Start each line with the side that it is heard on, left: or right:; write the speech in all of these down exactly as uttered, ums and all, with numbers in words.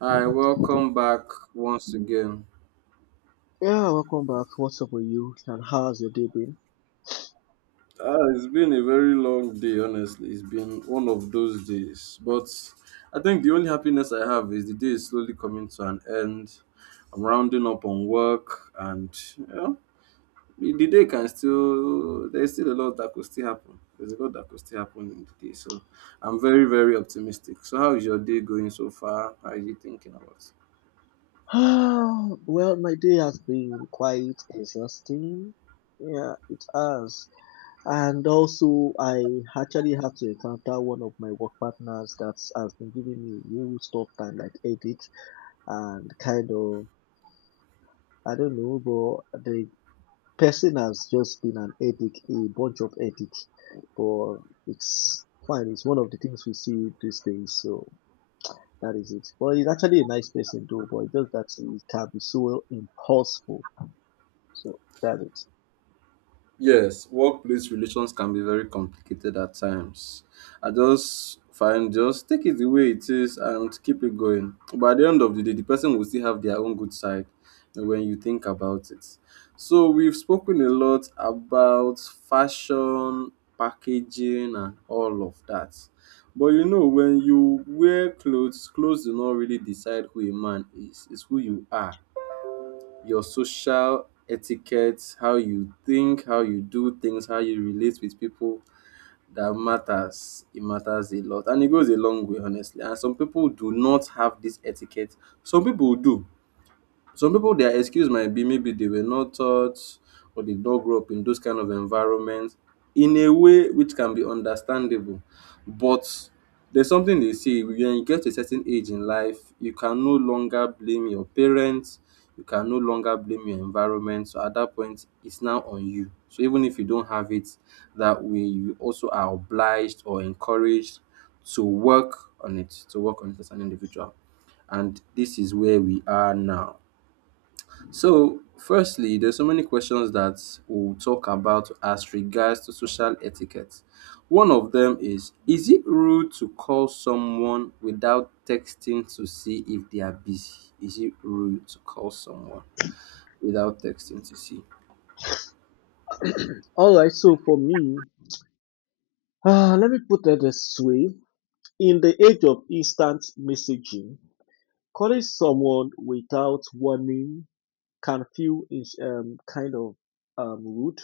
right: Hi, welcome back once again.
left: Yeah, welcome back. What's up with you? And how's your day been?
right: Ah, it's been a very long day, honestly. It's been one of those days. But I think the only happiness I have is the day is slowly coming to an end. I'm rounding up on work, and you know, the the day can still, there's still a lot that could still happen. There's a lot that could still happen in the day. So I'm very, very optimistic. So, how is your day going so far? How are you thinking about?
left: Well, my day has been quite exhausting. Yeah, it has. And also, I actually had to encounter one of my work partners that has been giving me real tough time, like headache and kind of, I don't know, but the person has just been an headache, a bunch of headache. But it's fine. It's one of the things we see these days. So that is it. But he's actually a nice person though, but it's just that he can be so impulsive. So that is.
right: Yes, workplace relations can be very complicated at times. I just find just take it the way it is and keep it going. But at the end of the day, the person will still have their own good side when you think about it. So we've spoken a lot about fashion, packaging, and all of that. But you know, when you wear clothes, clothes do not really decide who a man is, it's who you are your social etiquette, how you think, how you do things, how you relate with people that matters. It matters a lot and it goes a long way honestly. And some people do not have this etiquette. Some people do. Some people their excuse might be maybe they were not taught or they don't grow up in those kind of environments in a way which can be understandable. But there's something they say when you get to a certain age in life, you can no longer blame your parents, you can no longer blame your environment. So at that point, it's now on you. So even if you don't have it that way, you also are obliged or encouraged to work on it, to work on it as an individual. And this is where we are now. So, firstly, there's so many questions that we'll talk about as regards to social etiquette. One of them is Is it rude to call someone without texting to see if they are busy? Is it rude to call someone without texting to see?
left: Alright, so for me, uh, let me put it this way. In the age of instant messaging, calling someone without warning can feel is um, kind of um, rude.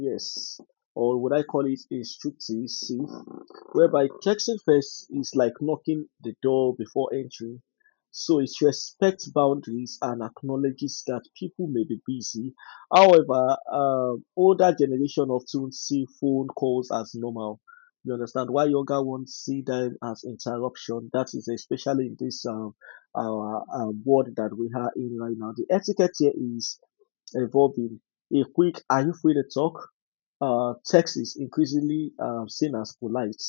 left: Yes. Or would I call it instructive sieve, whereby texting first is like knocking the door before entering. So it respects boundaries and acknowledges that people may be busy. However, um, older generation often see phone calls as normal. You understand why younger ones see them as interruption. That is especially in this um, our um, world that we are in right now. The etiquette here is evolving. A quick, are you free to talk? Uh, text is increasingly uh, seen as polite,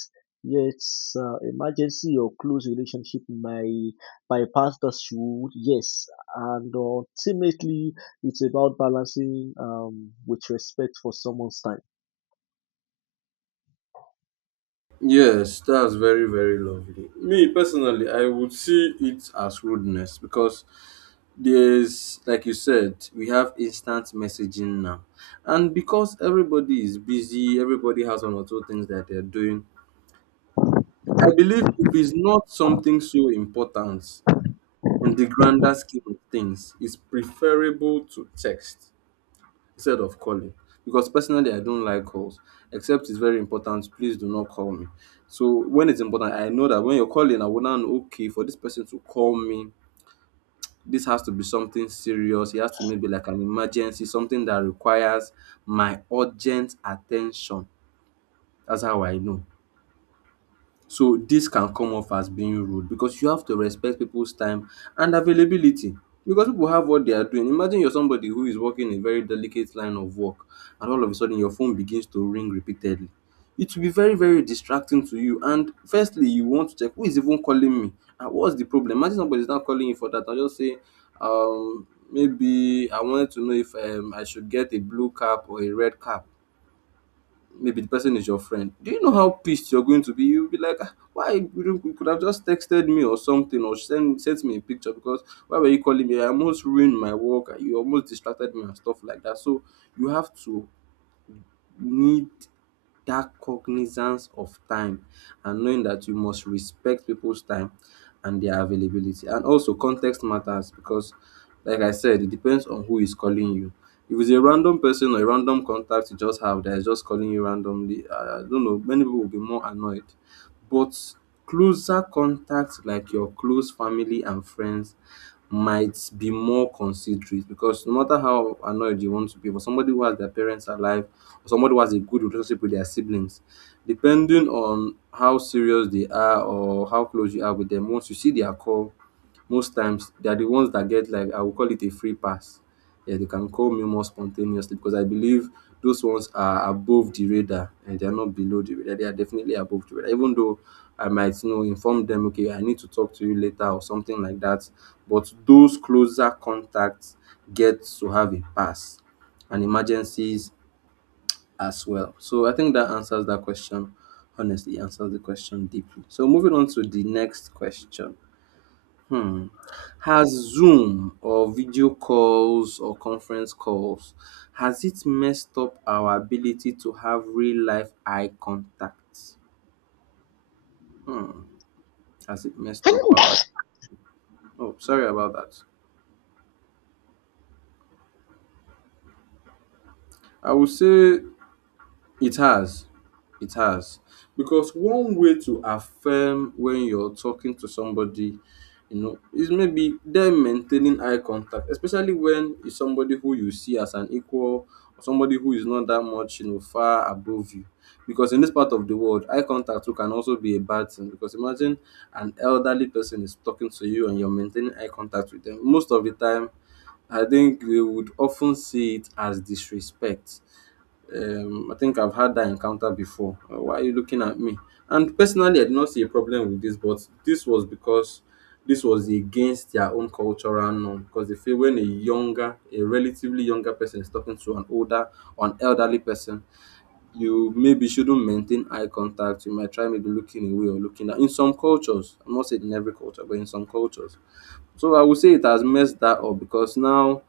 left: yet uh, emergency or close relationship may bypass the shield, yes. And ultimately, it's about balancing um, with respect for someone's time.
right: Yes, that's very, very lovely. Me personally, I would see it as rudeness because there's, like you said, we have instant messaging now. And because everybody is busy, everybody has one or two things that they're doing. I believe if it's not something so important in the grander scheme of things, it's preferable to text instead of calling. Because personally, I don't like calls, except it's very important. Please do not call me. So when it's important, I know that when you're calling, I will now know, okay, for this person to call me, this has to be something serious. It has to maybe like an emergency, something that requires my urgent attention. That's how I know. So this can come off as being rude because you have to respect people's time and availability because people have what they are doing. Imagine you're somebody who is working a very delicate line of work and all of a sudden your phone begins to ring repeatedly. It will be very, very distracting to you. And firstly, you want to check who is even calling me and what's the problem. Imagine somebody's not calling you for that. I'll just say, um, maybe I wanted to know if um, I should get a blue cap or a red cap maybe the person is your friend, do you know how pissed you're going to be? You'll be like, "Ah, why you don't- you could have just texted me or something or send sent me a picture because why were you calling me? I almost ruined my work. You almost distracted me and stuff like that. So you have to need that cognizance of time and knowing that you must respect people's time and their availability. And also, context matters because, like I said, it depends on who is calling you. If it's a random person or a random contact you just have that is just calling you randomly, uh, I don't know, many people will be more annoyed. But closer contacts like your close family and friends might be more considerate because no matter how annoyed you want to be, for somebody who has their parents alive or somebody who has a good relationship with their siblings, depending on how serious they are or how close you are with them, once you see their call, most times they are the ones that get like I will call it a free pass. Yeah, they can call me more spontaneously because I believe those ones are above the radar and they are not below the radar. They are definitely above the radar. Even though I might you know inform them, okay, I need to talk to you later or something like that. But those closer contacts get to have a pass and emergencies as well. So I think that answers that question. Honestly, answers the question deeply. So moving on to the next question. Hmm. Has Zoom or video calls or conference calls has it messed up our ability to have real life eye contact? Hmm. Has it messed up our? Oh, sorry about that. I would say it has. It has. Because one way to affirm when you're talking to somebody, you know, is maybe them maintaining eye contact, especially when it's somebody who you see as an equal or somebody who is not that much, you know, far above you. Because in this part of the world, eye contact too can also be a bad thing. Because imagine an elderly person is talking to you and you're maintaining eye contact with them. Most of the time, I think they would often see it as disrespect um, I think I've had that encounter before. Uh, Why are you looking at me? And personally, I did not see a problem with this, but this was because this was against their own cultural norm. Because they feel when a younger, a relatively younger person is talking to an older or an elderly person, you maybe shouldn't maintain eye contact. You might try maybe looking away or looking at. In some cultures, I'm not saying in every culture, but in some cultures, so I would say it has messed that up because now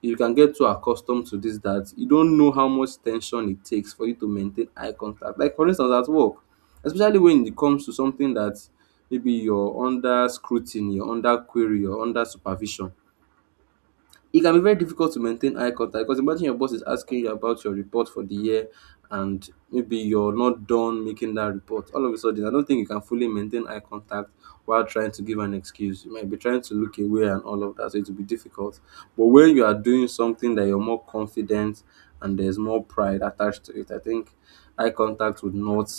right: you can get too accustomed to this that you don't know how much tension it takes for you to maintain eye contact. Like for instance at work, especially when it comes to something that maybe you're under scrutiny, you're under query, you're under supervision. It can be very difficult to maintain eye contact because imagine your boss is asking you about your report for the year and maybe you're not done making that report. All of a sudden, I don't think you can fully maintain eye contact while trying to give an excuse. You might be trying to look away and all of that, so it will be difficult. But when you are doing something that you're more confident and there's more pride attached to it, I think eye contact would not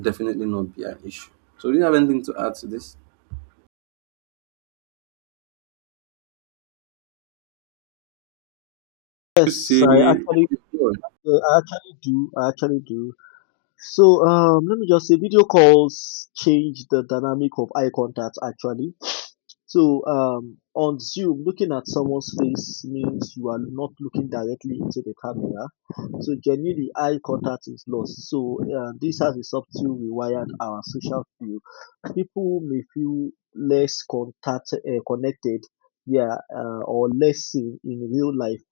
right: definitely not be an issue. So, do you have anything to add to this? You
left: Yes, I
right: see,
left: actually,
right: yes,
left: uh, I actually do. I actually do. So um, let me just say, video calls change the dynamic of eye contact actually. So um, on Zoom, looking at someone's face means you are not looking directly into the camera. So genuinely, eye contact is lost. So uh, this has a subtle rewired our social view. People may feel less contact uh, connected, yeah, uh, or less seen in real life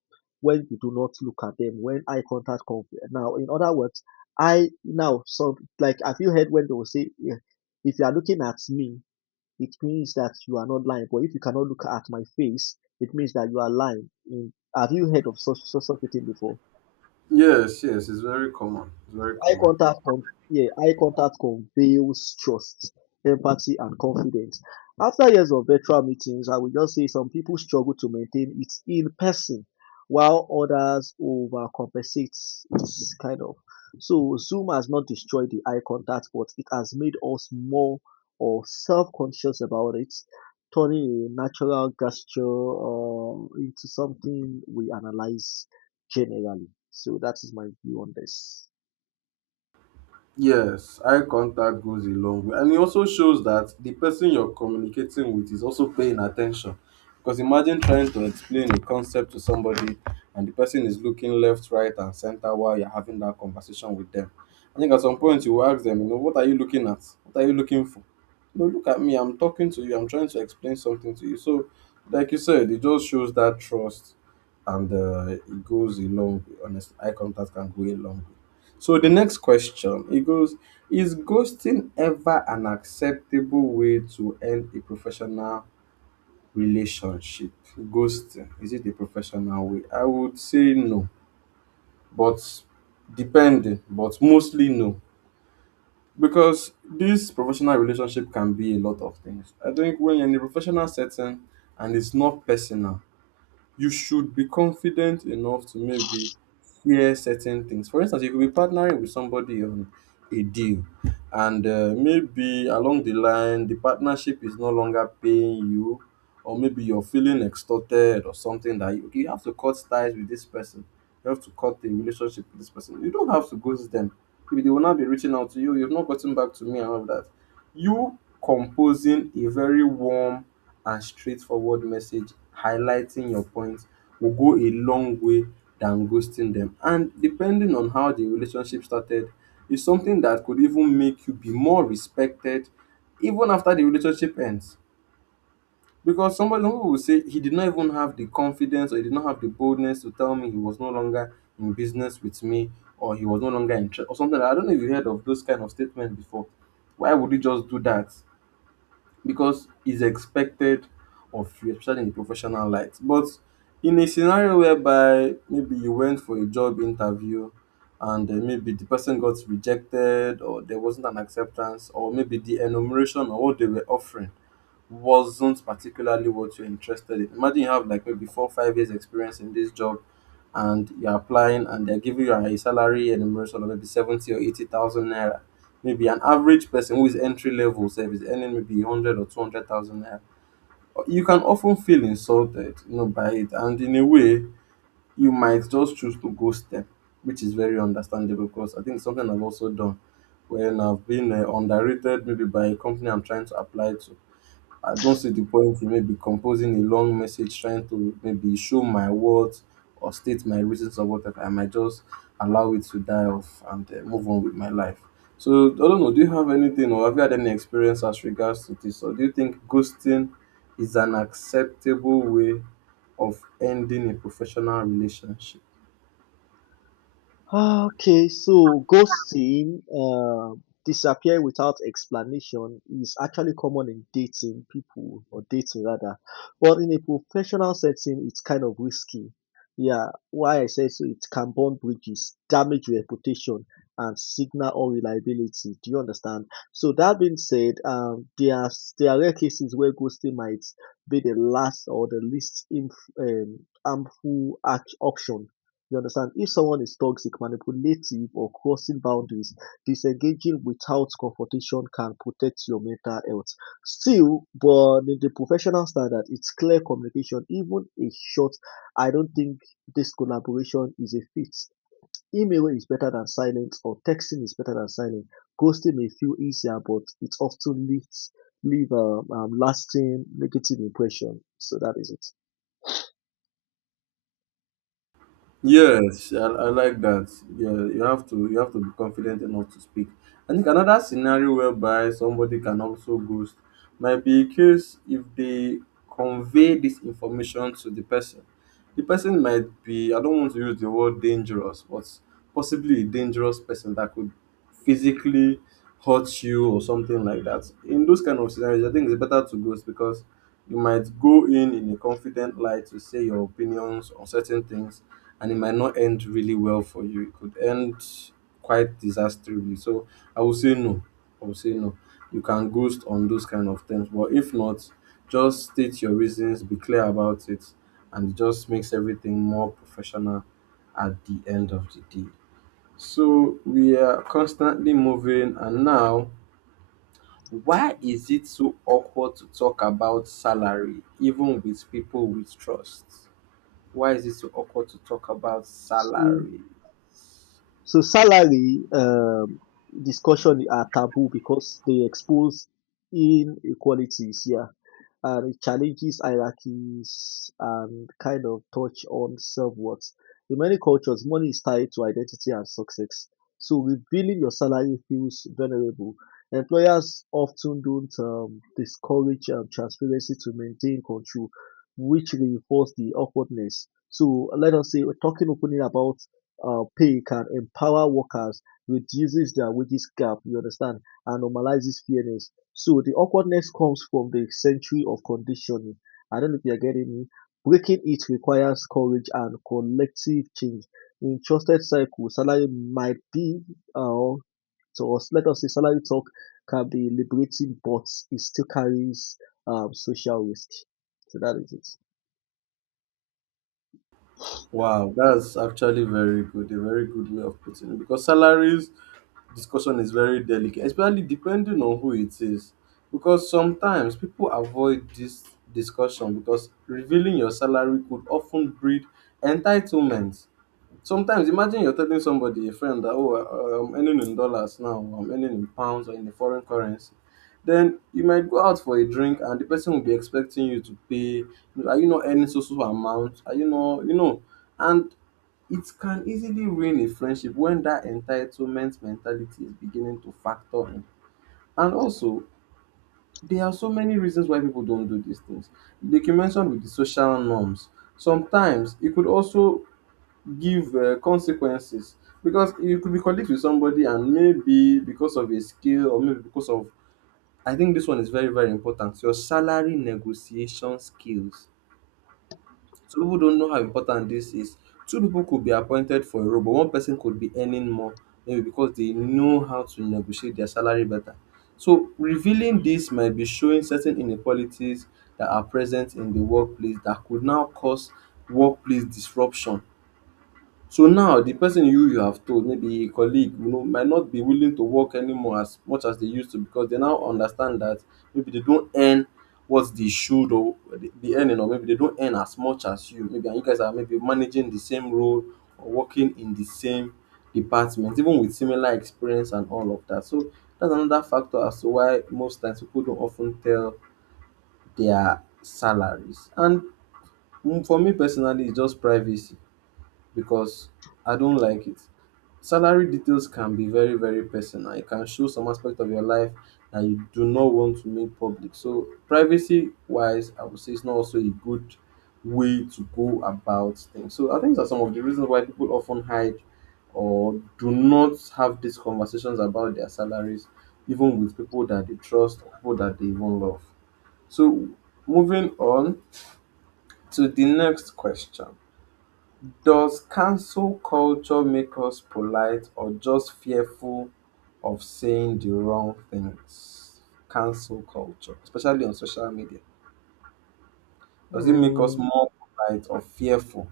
left: when you do not look at them. When eye contact comes, now in other words, I now so like have you heard when they will say, yeah, if you are looking at me, it means that you are not lying. But if you cannot look at my face, it means that you are lying. Mm. Have you heard of such, such, such a thing before?
right: yes, it's very common. It's very
left: Eye
right: common.
left: contact con- yeah, eye contact conveys trust, empathy, and confidence. After years of virtual meetings, I would just say some people struggle to maintain it in person, while others overcompensate. It's kind of. So Zoom has not destroyed the eye contact, but it has made us more or self-conscious about it, turning a natural gesture uh, into something we analyze generally. So that is my view on this.
right: Yes, eye contact goes a long way. And it also shows that the person you're communicating with is also paying attention. Because imagine trying to explain a concept to somebody and the person is looking left, right, and center while you're having that conversation with them. I think at some point you will ask them, you know, what are you looking at? What are you looking for? No, look at me, I'm talking to you, I'm trying to explain something to you. So, like you said, it just shows that trust and uh, it goes a long way. Honestly, eye contact can go a long way. So the next question, it goes, is ghosting ever an acceptable way to end a professional relationship? Ghosting, is it a professional way? I would say no, but depending, but mostly no. Because this professional relationship can be a lot of things. I think when you're in a professional setting and it's not personal, you should be confident enough to maybe share certain things. For instance, you could be partnering with somebody on a deal, and uh, maybe along the line, the partnership is no longer paying you, or maybe you're feeling extorted or something that you, you have to cut ties with this person. You have to cut the relationship with this person. You don't have to ghost them. Maybe they will not be reaching out to you. You've not gotten back to me and all of that. You composing a very warm and straightforward message highlighting your points will go a long way than ghosting them. And depending on how the relationship started, is something that could even make you be more respected even after the relationship ends. Because somebody who will say he did not even have the confidence or he did not have the boldness to tell me he was no longer in business with me or he was no longer in tr- or something. I don't know if you heard of those kind of statements before. Why would you just do that? because it's expected of you, especially in professional light. But in a scenario whereby maybe you went for a job interview and uh, maybe the person got rejected or there wasn't an acceptance, or maybe the enumeration or what they were offering wasn't particularly what you're interested in. Imagine you have like maybe four, five years experience in this job and you're applying and they're giving you a salary and enumeration of maybe seventy or eighty thousand naira. Maybe an average person who is entry level say is earning maybe one hundred or two hundred thousand naira. You can often feel insulted, you know, by it. And in a way, you might just choose to ghost them, which is very understandable because I think it's something I've also done when I've been uh, underrated maybe by a company I'm trying to apply to. I don't see the point in maybe composing a long message trying to maybe show my worth or state my reasons or whatever. I might just allow it to die off and uh, move on with my life. So I don't know. Do you have anything, or have you had any experience as regards to this, or do you think ghosting is an acceptable way of ending a professional relationship?
left: Ah, okay, so ghosting, uh, disappear without explanation, is actually common in dating people or dating rather, but in a professional setting, it's kind of risky. Yeah, why I say so, it can burn bridges, damage reputation, and signal or reliability. Do you understand? So that being said, um, there are there are rare cases where ghosting might be the last or the least inf- um, harmful act- option, you understand? If someone is toxic, manipulative, or crossing boundaries, disengaging without confrontation can protect your mental health. Still, but in the professional standard, it's clear communication. Even a short, I don't think this collaboration is a fit. Email is better than silence, or texting is better than silence. Ghosting may feel easier, but it often leaves leave a um, lasting negative impression. So that is
right: Yes, I, I like that. Yeah, you have to you have to be confident enough to speak. I think another scenario whereby somebody can also ghost might be a case if they convey this information to the person. The person might be, I don't want to use the word dangerous, but possibly a dangerous person that could physically hurt you or something like that. In those kind of scenarios, I think it's better to ghost because you might go in in a confident light to say your opinions on certain things, and it might not end really well for you. It could end quite disastrously. So I would say no. I would say no. You can ghost on those kind of things. But if not, just state your reasons, be clear about it, and it just makes everything more professional at the end of the day. So we are constantly moving, and now, why is it so awkward to talk about salary even with people with trust? Why is it so awkward to talk about
left: it.
right: salary?
left: So salary um, discussion are taboo because they expose inequalities, yeah, and it challenges hierarchies and kind of touch on self-worth. In many cultures, money is tied to identity and success. So revealing your salary feels vulnerable. Employers often don't um, discourage um, transparency to maintain control, which reinforce the awkwardness. So let us say we're talking openly about uh, pay can empower workers, reduces their wages gap, you understand, and normalizes fairness. So the awkwardness comes from the century of conditioning. I don't know if you're getting me. Breaking it requires courage and collective change. In trusted circles, salary might be, uh, to us, let us say, salary talk can be liberating, but it still carries um, social risk. So that is it.
right: Wow, that's actually very good. A very good way of putting it, because salaries discussion is very delicate, especially depending on who it is. Because sometimes people avoid this discussion, because revealing your salary could often breed entitlement. Sometimes imagine you're telling somebody, a friend, that oh, uh, I'm earning in dollars now, I'm earning in pounds or in a foreign currency. Then you might go out for a drink, and the person will be expecting you to pay. Are you not earning so so amount? Are you not, you know? And it can easily ruin a friendship when that entitlement mentality is beginning to factor in. And also, there are so many reasons why people don't do these things. Like you mentioned with the social norms, sometimes it could also give um consequences, because you could be colleagues with somebody and maybe because of a skill or maybe because of, I think this one is very very important, your salary negotiation skills. Some people don't know how important this is. Two people could be appointed for a role, but one person could be earning more maybe because they know how to negotiate their salary better. So revealing this might be showing certain inequalities that are present in the workplace that could now cause workplace disruption. So now the person you you have told, maybe a colleague you know, might not be willing to work anymore as much as they used to because they now understand that maybe they don't earn what they should or they- be earning, or maybe they don't earn as much as you, maybe, and you guys are maybe managing the same role or working in the same department even with similar experience and all of that. So that's another factor as to why most times people don't often tell their salaries. And mm, for me personally, it's just privacy, because I don't like it. Salary details can be very, very personal. It can show some aspect of your life that you do not want to make public. So, privacy wise, I would say it's not also a good way to go about things. So, I think these are some of the reasons why people often hide or do not have these conversations about their salaries, even with people that they trust or people that they even love. So, moving on to the next question. Does cancel culture make us polite or just fearful of saying the wrong things? Cancel culture, especially on social media, does it make us
left: Mm,
right: more polite or fearful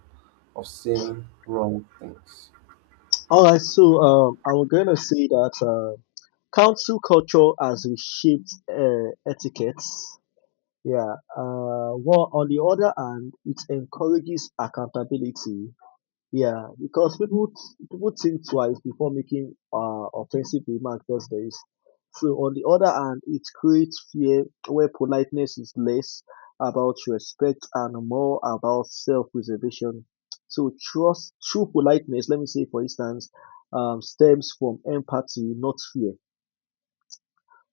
right: of saying wrong things?
left: all right, so um, I'm gonna say that. Uh, Council culture has reshaped uh, etiquettes. Yeah. Uh, well, on the other hand, it encourages accountability. Yeah, because people people think twice before making uh, offensive remarks these days. So on the other hand, it creates fear where politeness is less about respect and more about self-preservation. So trust, true politeness, let me say for instance, um, stems from empathy, not fear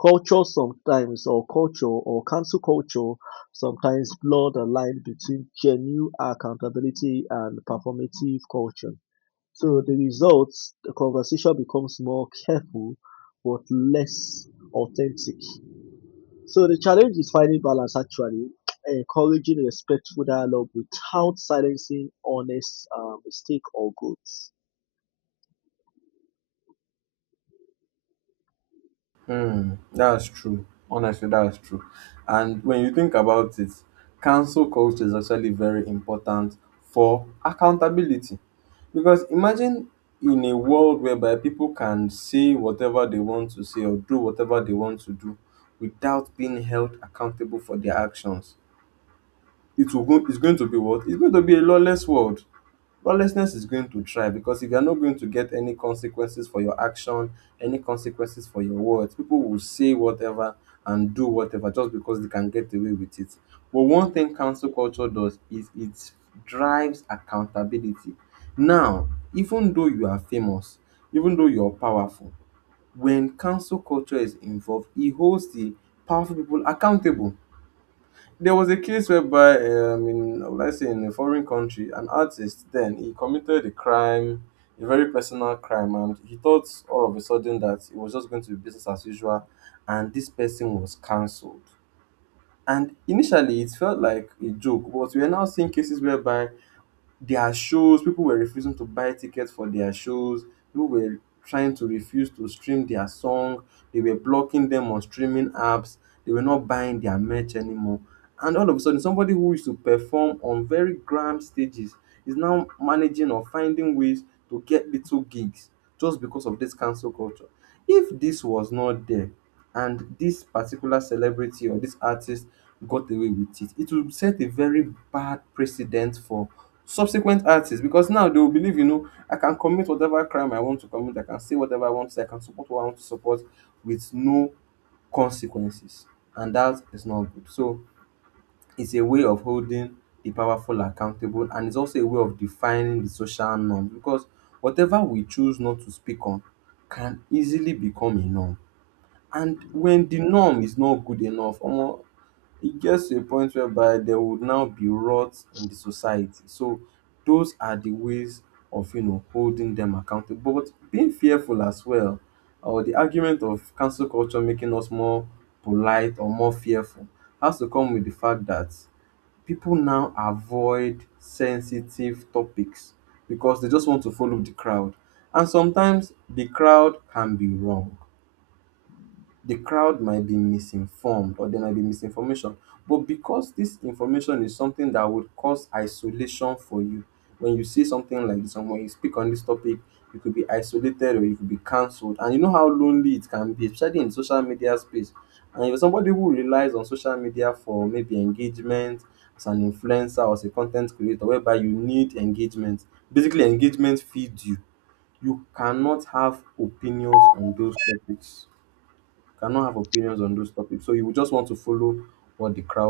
left: culture sometimes or culture or cancel culture sometimes blur the line between genuine accountability and performative culture. So the results, the conversation becomes more careful but less authentic. So the challenge is finding balance actually, encouraging respectful dialogue without silencing honest uh, mistake or growth.
right: Hmm. that's true. Honestly, that's true. And when you think about it, cancel culture is actually very important for accountability. Because imagine in a world whereby people can say whatever they want to say or do whatever they want to do without being held accountable for their actions, it will go it's going to be what? It's going to be a lawless world. Lawlessness is going to try, because if you're not going to get any consequences for your action, any consequences for your words, people will say whatever and do whatever just because they can get away with it. But one thing cancel culture does is it drives accountability. Now, even though you are famous, even though you're powerful, when cancel culture is involved, it holds the powerful people accountable. There was a case whereby, um, in, let's say, in a foreign country, an artist then he committed a crime, a very personal crime, and he thought all of a sudden that it was just going to be business as usual, and this person was cancelled. And initially, it felt like a joke, but we are now seeing cases whereby their shows people were refusing to buy tickets for their shows. People were trying to refuse to stream their song. They were blocking them on streaming apps. They were not buying their merch anymore. And all of a sudden somebody who used to perform on very grand stages is now managing or finding ways to get little gigs just because of this cancel culture. If this was not there, and this particular celebrity or this artist got away with it, it would set a very bad precedent for subsequent artists, because now they will believe, you know I can commit whatever crime I want to commit, I can say whatever I want to say, I can support what I want to support with no consequences. And that is not good. So it's a way of holding the powerful accountable, and it's also a way of defining the social norm, because whatever we choose not to speak on can easily become a norm. And when the norm is not good enough, omo, it gets to a point whereby there would now be rot in the society. So those are the ways of you know holding them accountable. But being fearful as well, or the argument of cancel culture making us more polite or more fearful, has to come with the fact that people now avoid sensitive topics because they just want to follow the crowd. And sometimes the crowd can be wrong. The crowd might be misinformed, or there might be misinformation. But because this information is something that would cause isolation for you, when you see something like this, and when you speak on this topic, you could be isolated or you could be cancelled. And you know how lonely it can be, especially in social media space. And if you're somebody who relies on social media for maybe engagement as an influencer or as a content creator, whereby you need engagement, basically engagement feeds you. You cannot have opinions on those topics cannot have opinions on those topics. So you would just want to follow what the crowd's